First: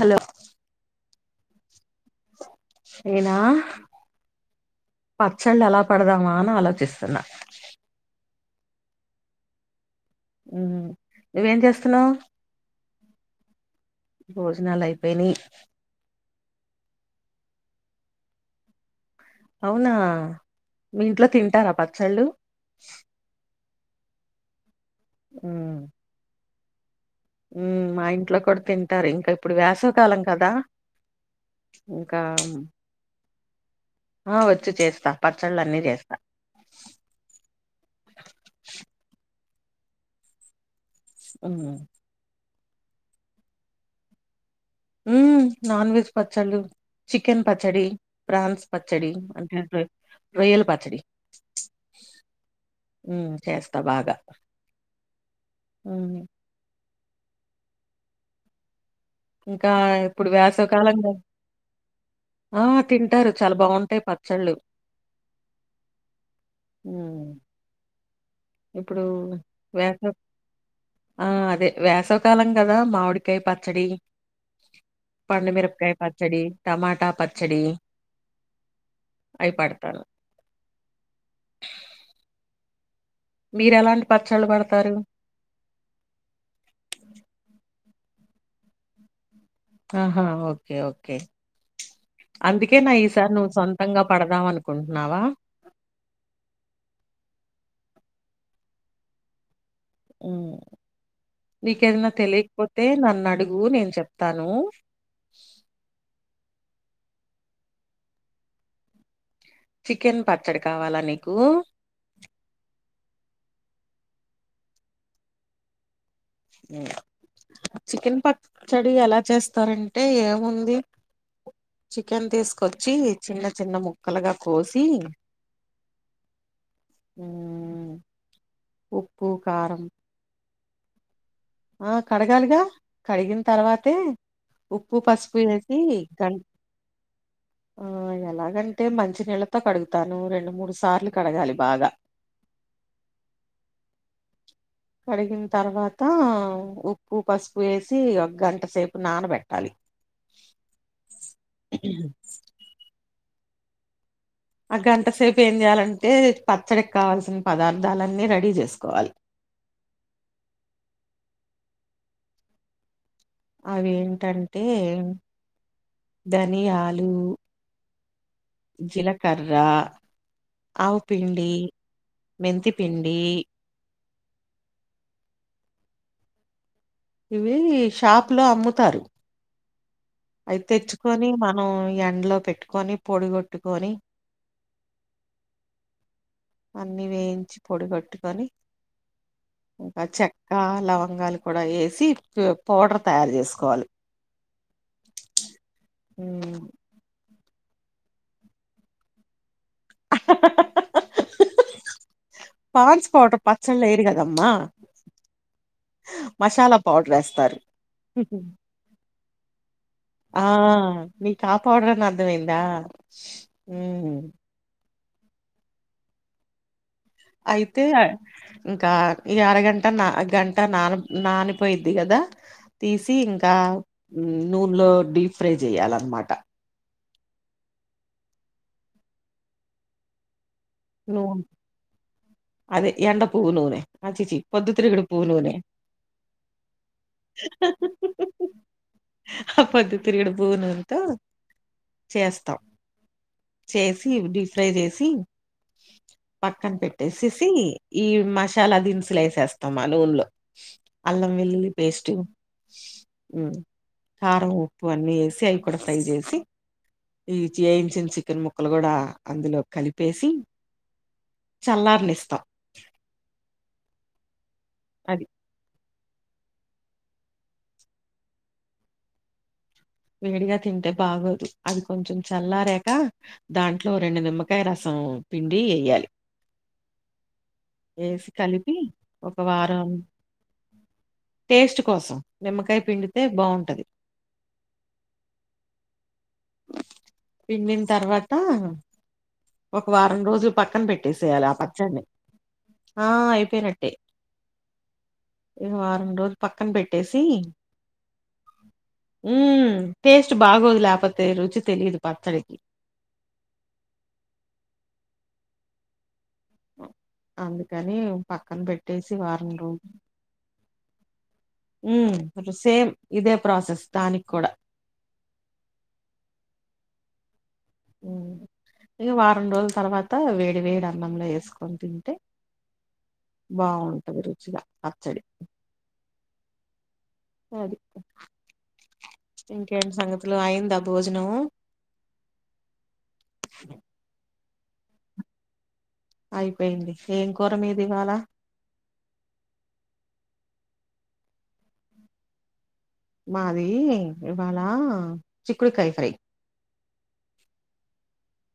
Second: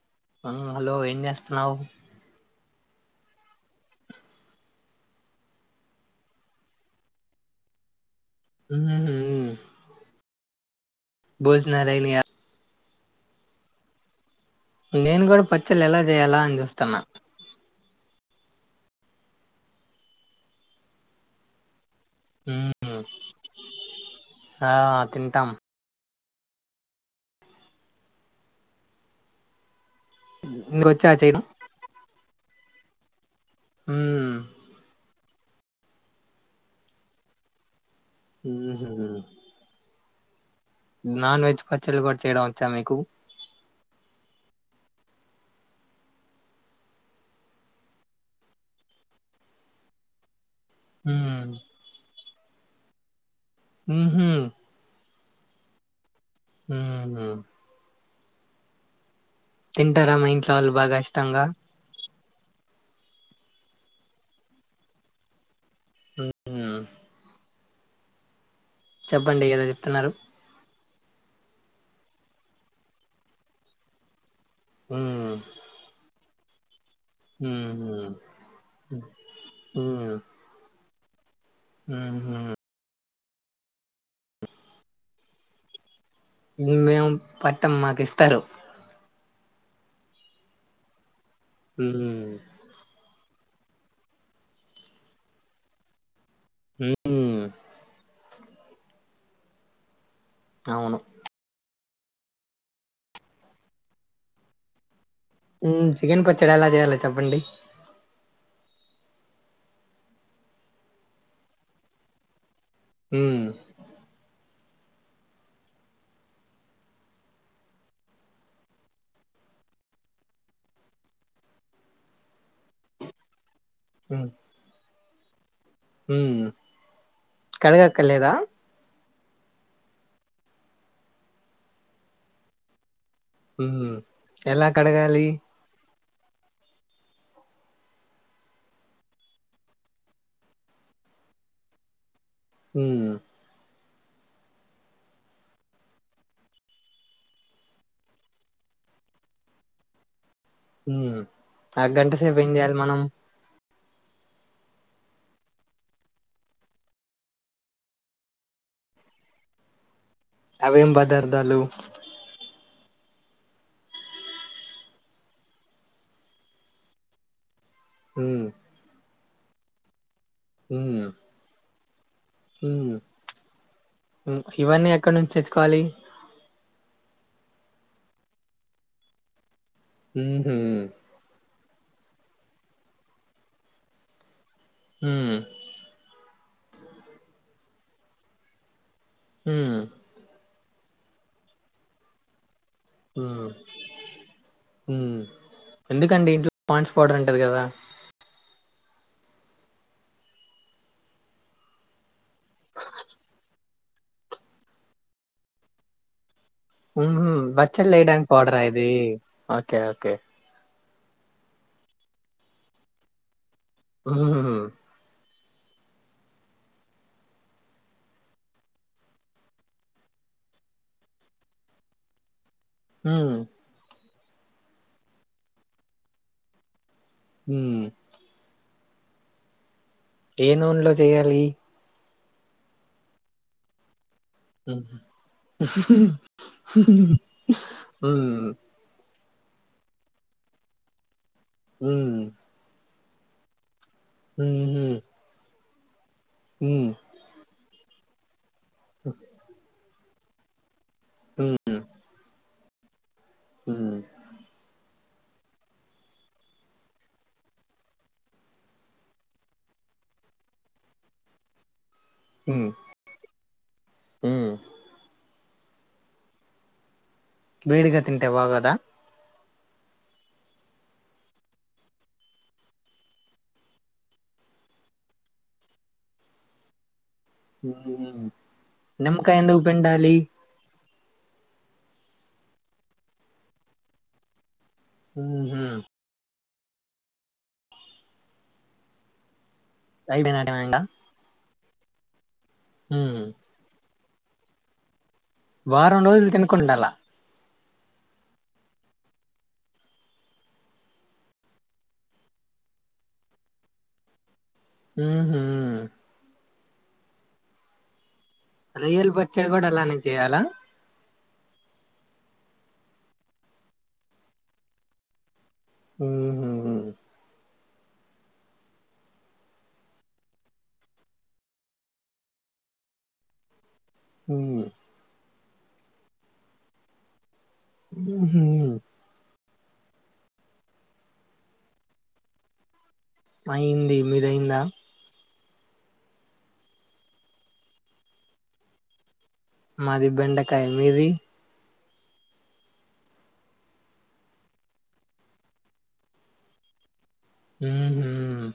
Hello ఆ hello ఏం చేస్తున్నావ్ నేనా పచ్చళ్ళు ఎలా పెడదామా అని ఆలోచిస్తున్న ఉహుమ్ మ్ ఉమ్ నువ్వేం చేస్తున్నవ్ నేను అయిపోయినాయి గూడా పచ్చళ్లు ఎలా జేయాలా అని చూత్తన్న అవునా మీ ఇంట్లో తింటారా పచ్చళ్ళు మ్మ్. ఆ తింటాం ఉమ్, ఉమ్ మా ఇంట్లో కుడ తింటారు ఇంక ఇప్పుడు వ్యసవ్ కాలం కదా నీకు వచ్చా చేయడం ఇంకా ఉ మ్మ్. ఆహ్ వచ్చి చేస్తా పచ్చళ్ళు అన్నీ చేస్తా ఉహుమ్ నాన్ వెజ్ ఉమ్, పచ్చల్లు కూడ చేయడం ఒచ్చా మీకు ఊమ్ నాన్ వెజ్ పచ్చళ్ళు చికెన్ పచ్చడి, ప్రాన్స్ పచ్చడి, అంటుంటే రొయ్యల పచ్చడి మ్మ్. చేస్తా బాగా మ్మ్. ఔను ఊహు ఇంకా తింటారా మా ఇప్పుడు ఇంట్లో వాళ్ళు బాగా వేసవికాలం కదా ఇష్టంగా ఆ తింటరు చాల బాగుంటయ్ పచ్చళ్ళు మ్మ్. ఊ ఇప్పుడూ చెప్పండి ఏదో చెప్తున్నారు వేసవ్ ఆ అదె వేసవి కాలం గదా మావిడికాయ్ పచ్చడి మ్మ్. పండుమిరపకాయ్ పచ్చడి టమాటా పచ్చడి మ్మ్. అయ్ పడతాను ఊహు మీరెలాంటి పచ్చళ్ళు పడతారు మెమేం పెట్టం మాక్ ఇస్తరు ఆహా ఓకే ఓకే ఉహు సార్ నువ్వు సొంతంగా పడదాం అనుకుంటూనా వా ఉఊ అవును ఏదన్న తెలీక్పోతే నన్న్ అడుగు నేను చెప్తాను చ్చడి ఎలా చేయాలొ చెప్పండి చికెన్ పచ్చడి కావాల నీకూ ఉమ్ హ్మ్. చికెన్ పచ్చడి ఎలా చేస్తారంటే ఏముంది చికెన్ తీస్కొచ్చి చిన్న చిన్న ముక్కలగా కోసి ఊ హ్మ్ కడగక్కర్లేదా ఉప్పు, కారం ఆ కడగాలిగా కడిగిన్ తర్వాతే హ్మ్. ఎలా ఉప్పు, కడగాలి? పసుపు వేసి కన్ ఆ ఎలాగంటే మంచి నీళ్లతో కడుగుతాను రెండు మూడు సార్లు కడగాలి బాగా ఊ కడిగిన్ తర్వాత ఉప్పు, పసుపు ఏసి ఇగ గంట సేపు నానబెట్టాలి ఊ ఆ గంట సేప్ ఏం చేయాలి మనం ఆ గంట సేప్ ఏం చేయాలంటే పచ్చడిక్ కావల్సిన పదార్థాలన్నీ రెడీ చేసుకోవాలి అవి ఏం పదదాలు అవి ఏంటంటేయ్ ధనియాలు ఊ కర్రా, ఆవుపిండి ఊ ఉ ఇవన్నీ ఎక్కడ్ నుంచి తెచ్చుకోవాలి ఇవీ షాప్ లో అమ్ముతారు హుహు. అయి తెచ్చుకొని మనం ఎండ్లో పెట్టుకొని పొడిగొట్టుకొని ఉమ్ అన్ని వేయించి పొడిగొట్టుకొని ఉమ్మ్మ్ ఆ లవంగాలు కూడ ఏసి పొ పౌడర్ తయార్ చేస్కోవాలి ఊ ఎందుకండి ఇంట్లో ఉమ్ పాన్స్ పౌడర్ ఉంటది గదా పాండ్స్ పౌడర్ ప సోల్ లెర్ కదమ్మా మసాలా పౌడర్ హుహు. వేస్తారు పచ్చళ్ళేయడానికి పౌడరా ఇది? ఓకే. ఓకే. ఆ మిక్ కాపాడరని అర్థమైందా ఉమ్ హ్మ్మ్ అయితే ఇంకా ఈ అరగంట నా గంట నాని నానిపోయిద్ది కదా తీసి హ్మ్. ఇంకా నూనెలో డిప్ఫ్రై చేయాలన్నమాట ఉమ్ ఏ నున్లో నూ చేయాలి అదే ఎండ పువ్వు నూనె ఆ ఛీఛీ హ్మ్. పొందుతిరుగుడ్ పువ్ నూనె హ్మ్ అ పొందుతిరిగుడు పువ్ నుంతో హమ్ చేసి డీ ఫ్రై హ్మ్ చేసి పక్కన హ్మ్ పెట్టేసేసి ఈ మసాలా దినుసులు వేసేస్తామా అ నుంలో అల్లం వెల్లుల్లి పేస్ట్ ఉమ్ హ్మ్ కారం ఉప్పు వన్నీ ఏసి అవి కూడా ఫ్రై చేసి ఈ చేయించిన చికెన్ ముక్కలు కూడా అందులో కలిపేసి చల్లారని హ్మ్ ఉమ్ అది వేడిగా తింటె బాగోధ వేడిగా తింటే బాగోదు అది కొంచెం చల్లారేక దాంట్లో రెండు నిమ్మకాయ రసం పిండి ఎయ్యాలి హ్మ్. వేసి కలిపి ఒక నిమ్మకాయ ఎందుకు వారం పిండాలి టేస్ట్ కోసం నిమ్మకాయ పిండితే బావుంటది ఉ హ్మ్మ్ పిండిన్ తర్వాత ఒక వారం రోజు అయిపోయినాక పక్కన పెట్టేసేయాలి ఆ పచ్చడ్నె ఆ హ్మ్. అయిపోయినట్టే ఈగ వారం రోజ రోజులు పక్కన తినకుండాల పెట్టేసి ఉమ్ టేస్ట్ బాగోదు లేకపోతే రుచి తెలిదు పచ్చడికి ఊహ్మ్మ్ అందుకని పక్కన రొయ్యల పెట్టేసి వారం పచ్చడి రో కూడా అలానే చేయాలా ఉమ్ సేమ్ ఇదే ప్రాసెస్ దానికి కూడా ఊహ్మ్మ్ మ్ ఇగ వారం రోజుల తర్వాత వేడి వేడి అన్నంలో వేసుకొని తింటే బాగుంటది రుచిగా హ్మ్. పచ్చడి మ్ హమ్ ఇంకేమి సంగతులూ అయిందా భోజనం అయింది మీద్ అయిందా అయిపోయింది ఏం కూర మీది ఇవాల మాది బెండకాయ మీది మాది ఇవాళ చిక్కుడుకాయ ఫ్రై ఉహ్మ్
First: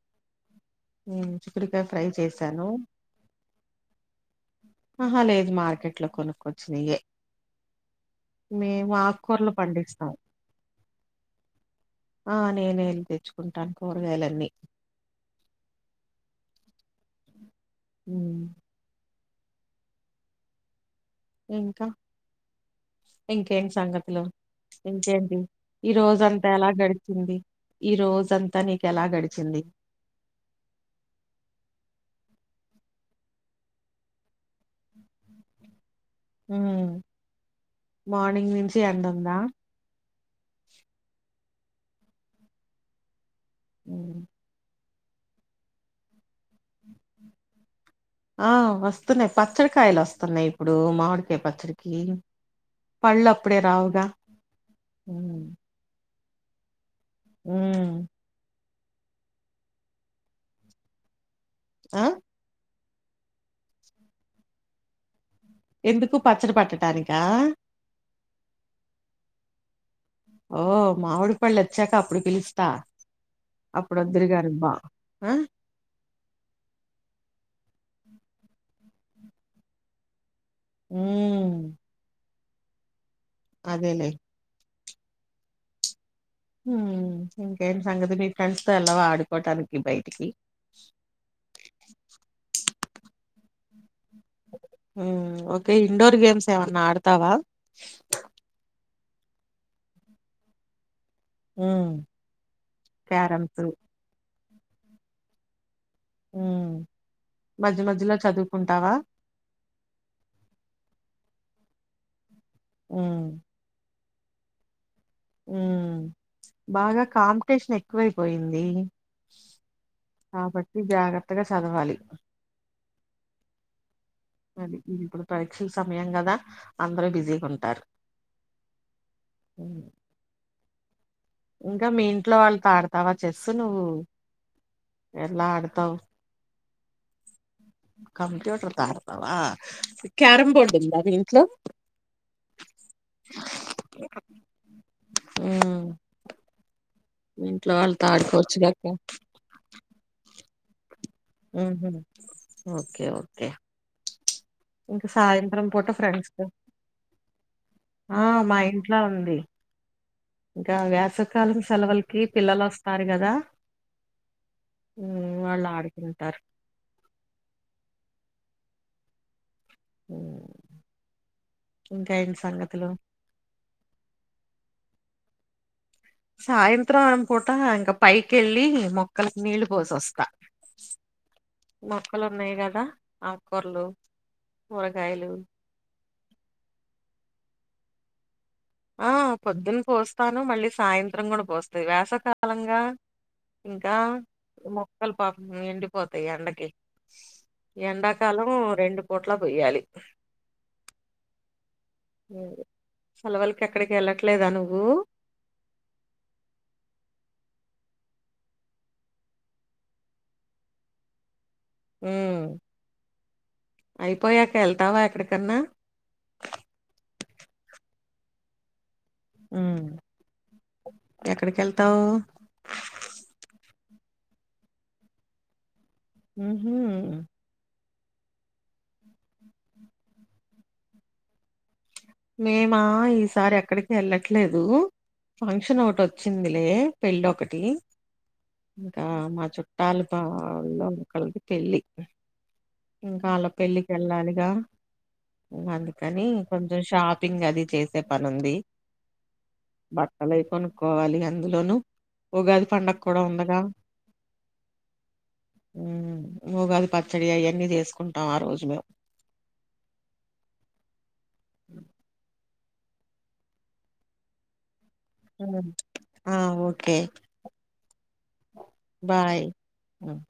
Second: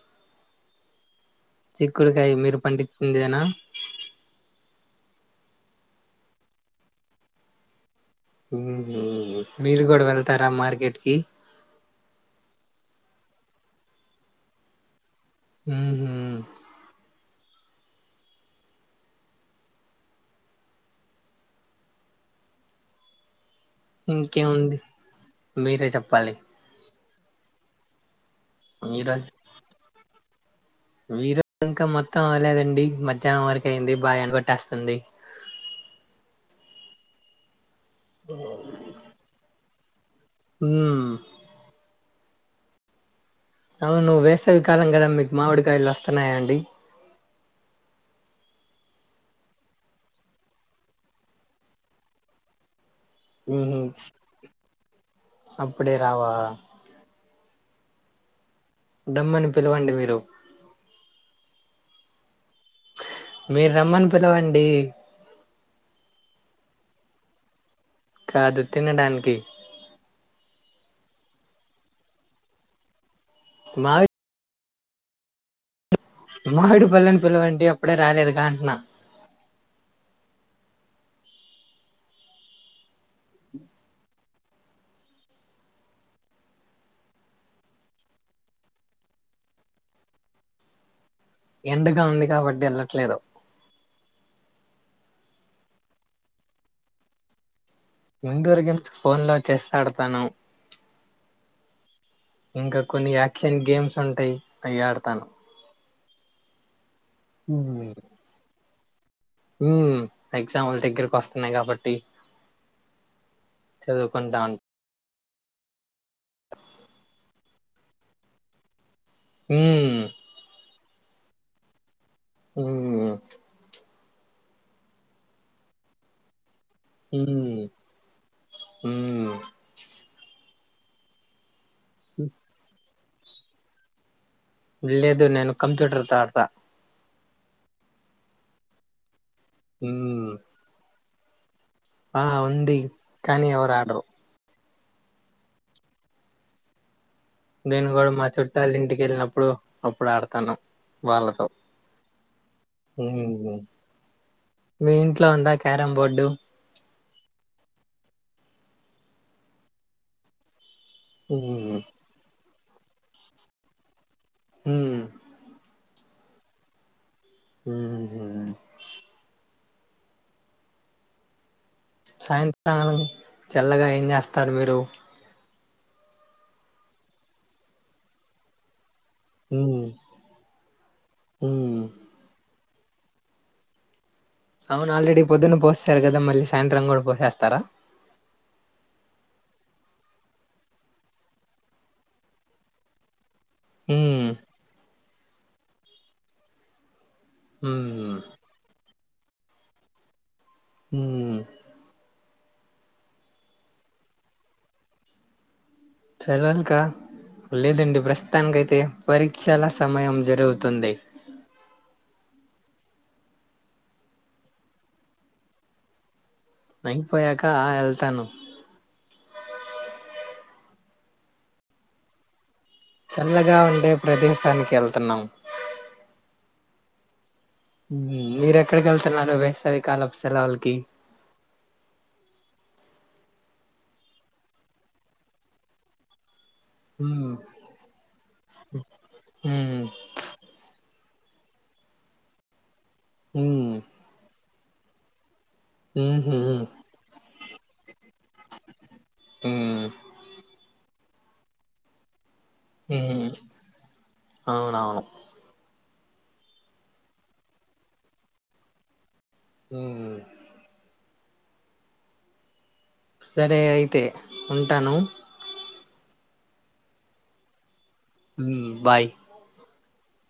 ఉమ్ చిక్కుడుకాయ ఫ్రై మీరు చేసను పండించిందేనా ఆహా లేదు మార్కెట్లో కొనుక్కొచ్చినయే ఉమ్ మేము ఆకుకూరలు మీరు కూడా పండిస్తాం వెళ్తారా మార్కెట్ కి ఆ నేనే వెళ్లి తెచ్చుకుంటాను కూరగాయలన్నీ ఊహ్మ్మ్మ్ ఉమ్ ఇంకా ఇంక్ ఎమ్ సంగతిలో ఇంకేముంది ఇంకేంటి మీరే ఈ చెప్పాలి రోజంతా ఎలా గడిచింది ఈ రోజ్ దంత నీకెలా గడిచింది మీరో ఇంకా మొత్తం అవ్వలేదండి మధ్యాహ్నం వరకు అయింది బాగా ఎండ కొట్టెస్తుంది ఉమ్ మార్నింగ్ నుంచి ఎండ ఉందా ఉమ్ అవును వేసవి కాలం కదా మీకు మామిడికాయలు వస్తున్నాయాండి ఆ వస్తున్నాయి పచ్చడికాయలు వస్తున్నాయి ఇప్పుడు మామిడికాయ పచ్చడికి పళ్ళు అప్పుడే మ్మ్. రావుగా ఉమ్ అప్పుడే రావా ఉమ్ డమ్మని పిలవండి మీరు ఆ మీర్ రమ్మని పిలవండి ఎందుకు పచ్చడి పట్టటానికా కాదు తినడానికి ఓ మామిడి పళ్ళు వచ్చాక అప్పుడు పిలుస్తా మామిడి అప్పుడువద్దురు గాని బా ఆ మామిడి పళ్ళను పిల్లవంటి అప్పుడే రాలేదు గా అంటున్న ఉమ్ అదేలే ఉమ్ ఇంకేంటి సంగతిలు మీ ఫ్రెండ్స్ తో వెళ్ళావా ఆడుకోటానికి బయటికి ఎండగా ఉంది కాబట్టి అని ఎల్లట్లలేదు ఉమ్ ఓకే ఇండోర్ గేమ్స్ ఏమన్నా ఆడుతావా ఫోన్ లో చెస్ ఆడుతాను ఉమ్ ఇంకా కొన్ని యాక్షన్ క్యారమ్స్ గేమ్స్ ఉంటాయి అయ్యి ఆడు తాను ఉమ్ మజ్య మజ్యలో చదువుకుంటావా ఉమ్ ఎగ్జాములు దగ్గరకు వస్తున్నాయి కాబట్టి ఉమ్ చదువుకుంటాన్ ఉమ్ బాగా కాంపిటీషన్ ఎక్కువైపోయింది ఉమ్ ఇ జాగ్రత్తగా చదువలి ఉమ్ మరి ఇది ఇప్పుడు పరీక్షల సమయం కదా అందరూ బిజీగా హ్మ్. ఉంటారు హ్మ్. ఉమ్ ఇంకా మీ ఇంట్లో వాళ్లతో ఆడుతావా చెస్సు నువ్వు లేదు ఎలా నేను ఆడతావు కంప్యూటర్ తో ఆడుత కంప్యూటర్ తో ఆడుతావా హ్మ్. క్యారం బోర్డ్ ఉందా మీ ఇంట్లో ఆ ఉంది కానీ ఎవరు ఆడారు ఉమ్ నేను కూడా మా చుట్టళ్ళ ఇంటికి ఎళ్ళినప్పుడు అప్పుడు ఆడుతాను ఉహ్మ్ ఓకే ఓకే హ్మ్. మీ ఇంకా ఇంట్లో ఉందా సాయంత్రం పూట క్యారమ్ బోర్డు? ఫ్రెండ్స్ తో ఆ మా ఇంట్లా ఉంది ఇంకా వేసకాలం హ్మ్. సెలవులకి పిల్లలు వస్తారు కదా హ్మ్. ఉమ్ వాళ్లు ఆడి ఉంటారు ఉహ్మ్ ఉమ్ సాయంకాలం చల్లగా ఏం చేస్తారు మీరు సాయంత్రారం పూట ఇంకా పైకెళ్ళి మొక్కలకి నీళ్ళు హ్మ్. పోసి వస్తా హ్మ్. మొక్కలు ఉన్నాయి కదా ఆకూర్లో అవును ఆల్రెడీ పొద్దున్న పోసారు కదా మళ్ళీ సాయంత్రం కూడా పోసేస్తారా ఆ పొద్దున్ పోస్తాను మళ్ళీ సాయంత్రం కూడా పోస్తా వేసకాలంగా ఇంకా హ్మ్. మొక్కలు ఈ పాపం ఎండిపోతాయి ఎండకి హ్మ్. ఎండాకాలం రెండు పూట్ల పోొయ్యాలి ఉమ్ సెలవులకి ఎక్కడికి ఎళ్ళట్లేదా నువ్వు సెలెల్కా లేదండి ప్రస్తుతానికిైతే పరీక్షల సమయం జరుగుతుంది ఉం అయిపోయాక ఎల్ళ్తావా ఎక్కడికన్నా నంగిపోయాక ఆ ఎళ్తాను ఉమ్ ఎక్కడికి ఏళ్తావు భద్రసానికి ఏళ్తున్నాం ఉహ్మ్ ఉం మీరు ఎక్కడికి ఎళ్తున్నారు వేసవికాలపు సెలవుళకి మేమా ఈసారి ఎక్కడికి ఎళ్ళట్లేదు ఫంక్షన్ ఒకటి వచ్చింది లే పెళ్ళ హ్మ్. ఒకటి ఇంకా మా హ్మ్. చుట్టాల తో వెళ్ళాలి క్కలకి పెళ్ళి ఇంకా అళ్లా హ్మ్. పెళ్ళికి ఎళ్ళాలిగా ఉం అందుకని హుహు. కొం షాపింగ్ అది చేసే పని ఉంది హ్మ్. బట్టలు కొనుక్కోవాలి అ అందులోనుూ ఉగాది పండక్క కుడా హ్మ్. ఉందిగా అవునవును. ఉమ్ ఉగాది పచ్చడి అయన్నీ చేసుకుంటాం ఆ రోజు మేము ఉం సరే అయితే ఉంటాను ఉమ్ ఆ ఓకే ఉమ్ బాయ్ ఉమ్